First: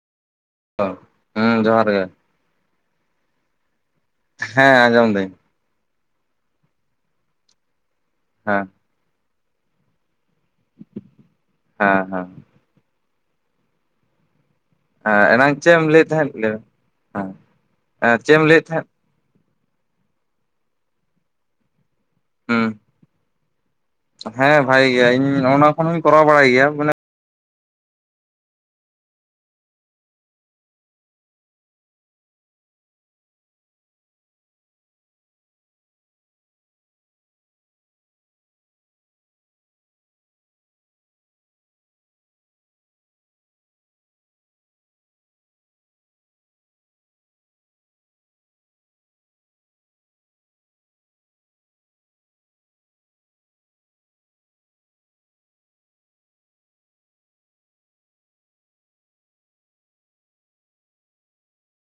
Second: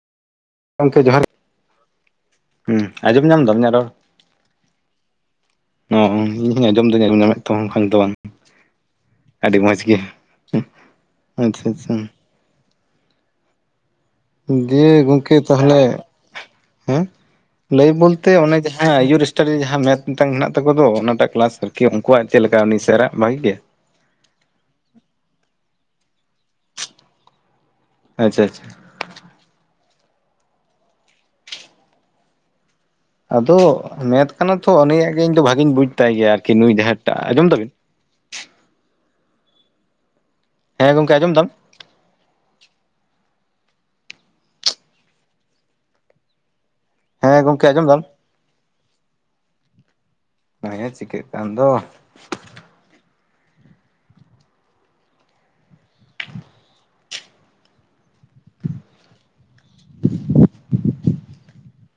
ᱜᱚᱝᱠᱮ ᱡᱚᱦᱟᱨ, ᱦᱮᱸ ᱡᱚᱦᱟᱨ ᱜᱮ ᱦᱩᱸ ᱟᱸᱡᱚᱢ ᱧᱟᱢ ᱫᱟᱢ ᱤᱧᱟᱜ ᱨᱚᱲ? ᱦᱮᱸ ᱟᱸᱡᱚᱢ ᱫᱟᱹᱧ᱾ ᱦᱚᱸ ᱤᱧ ᱦᱟᱧ ᱟᱡᱚᱢ ᱫᱚᱧ ᱟᱸᱡᱚᱢ ᱧᱟᱢᱮᱫ ᱛᱟᱢᱟ ᱵᱟᱝ ᱫᱚ ᱵᱟᱝ ᱦᱮᱸ ᱟᱹᱰᱤ ᱢᱚᱡᱽ ᱜᱮ ᱦᱩᱸ ᱟᱪᱪᱷᱟ ᱟᱪᱪᱷᱟ᱾ ᱦᱮᱸ ᱜᱮ ᱦᱮᱸ ᱜᱚᱝᱠᱮ ᱮᱱᱟᱝ ᱪᱮᱫ ᱛᱟᱦᱟᱞᱮ, ᱮᱢ ᱞᱟᱹᱭᱮᱫ ᱛᱟᱦᱮᱸᱫ ᱞᱟᱹᱭ ᱦᱮᱸ? ᱢᱮ ᱞᱟᱹᱭ ᱦᱮᱸ ᱵᱳᱞᱛᱮ ᱪᱮᱫ ᱮᱢ ᱚᱱᱮ ᱞᱟᱹᱭᱮᱫ ᱛᱟᱦᱮᱸᱫ ᱡᱟᱦᱟᱸ ᱤᱭᱩᱨᱤᱥ ᱴᱟᱰᱤ ᱡᱟᱦᱟᱸ ᱢᱮᱛᱷ ᱢᱮᱫᱴᱟᱝ ᱢᱮᱱᱟᱜ ᱛᱟᱠᱚ ᱫᱚ ᱚᱱᱟᱴᱟᱜ ᱠᱮᱞᱟᱥ ᱟᱨᱠᱤ ᱩᱝᱠᱩᱣᱟᱜ ᱪᱮᱫ ᱞᱮᱠᱟ ᱦᱩᱸ ᱩᱱᱤ ᱥᱮᱨᱟᱜ ᱵᱷᱟᱜᱤ ᱜᱮ? ᱦᱮᱸ ᱵᱷᱟᱜᱤ ᱜᱮᱭᱟ ᱤᱧ ᱚᱱᱟ ᱠᱷᱚᱱ ᱦᱩᱧ ᱠᱚᱨᱟᱣ ᱵᱟᱲᱟᱭ ᱜᱮᱭᱟ ᱢᱟᱱᱮ ᱟᱪᱪᱷᱟ ᱟᱪᱪᱷᱟ᱾ ᱟᱫᱚ ᱢᱮᱛᱷ ᱠᱟᱱᱟ ᱛᱚ ᱩᱱᱤᱭᱟᱜ ᱜᱮ ᱤᱧ ᱫᱚ ᱵᱷᱟᱜᱤᱧ ᱵᱩᱡ ᱛᱟᱭ ᱜᱮᱭᱟ ᱟᱨᱠᱤ ᱱᱩᱭ ᱡᱟᱦᱟᱸᱭ ᱮᱠᱴᱟ, ᱟᱸᱡᱚᱢ ᱫᱟᱵᱤᱱ? ᱦᱮᱸ ᱜᱚᱝᱠᱮ ᱟᱸᱡᱚᱢ ᱫᱟᱢ? ᱦᱮᱸ ᱜᱚᱝᱠᱮ ᱟᱸᱡᱚᱢᱫᱟᱢ? ᱢᱟᱭᱟ ᱪᱤᱠᱟᱹᱜ ᱠᱟᱱ ᱫᱚ [inaudible]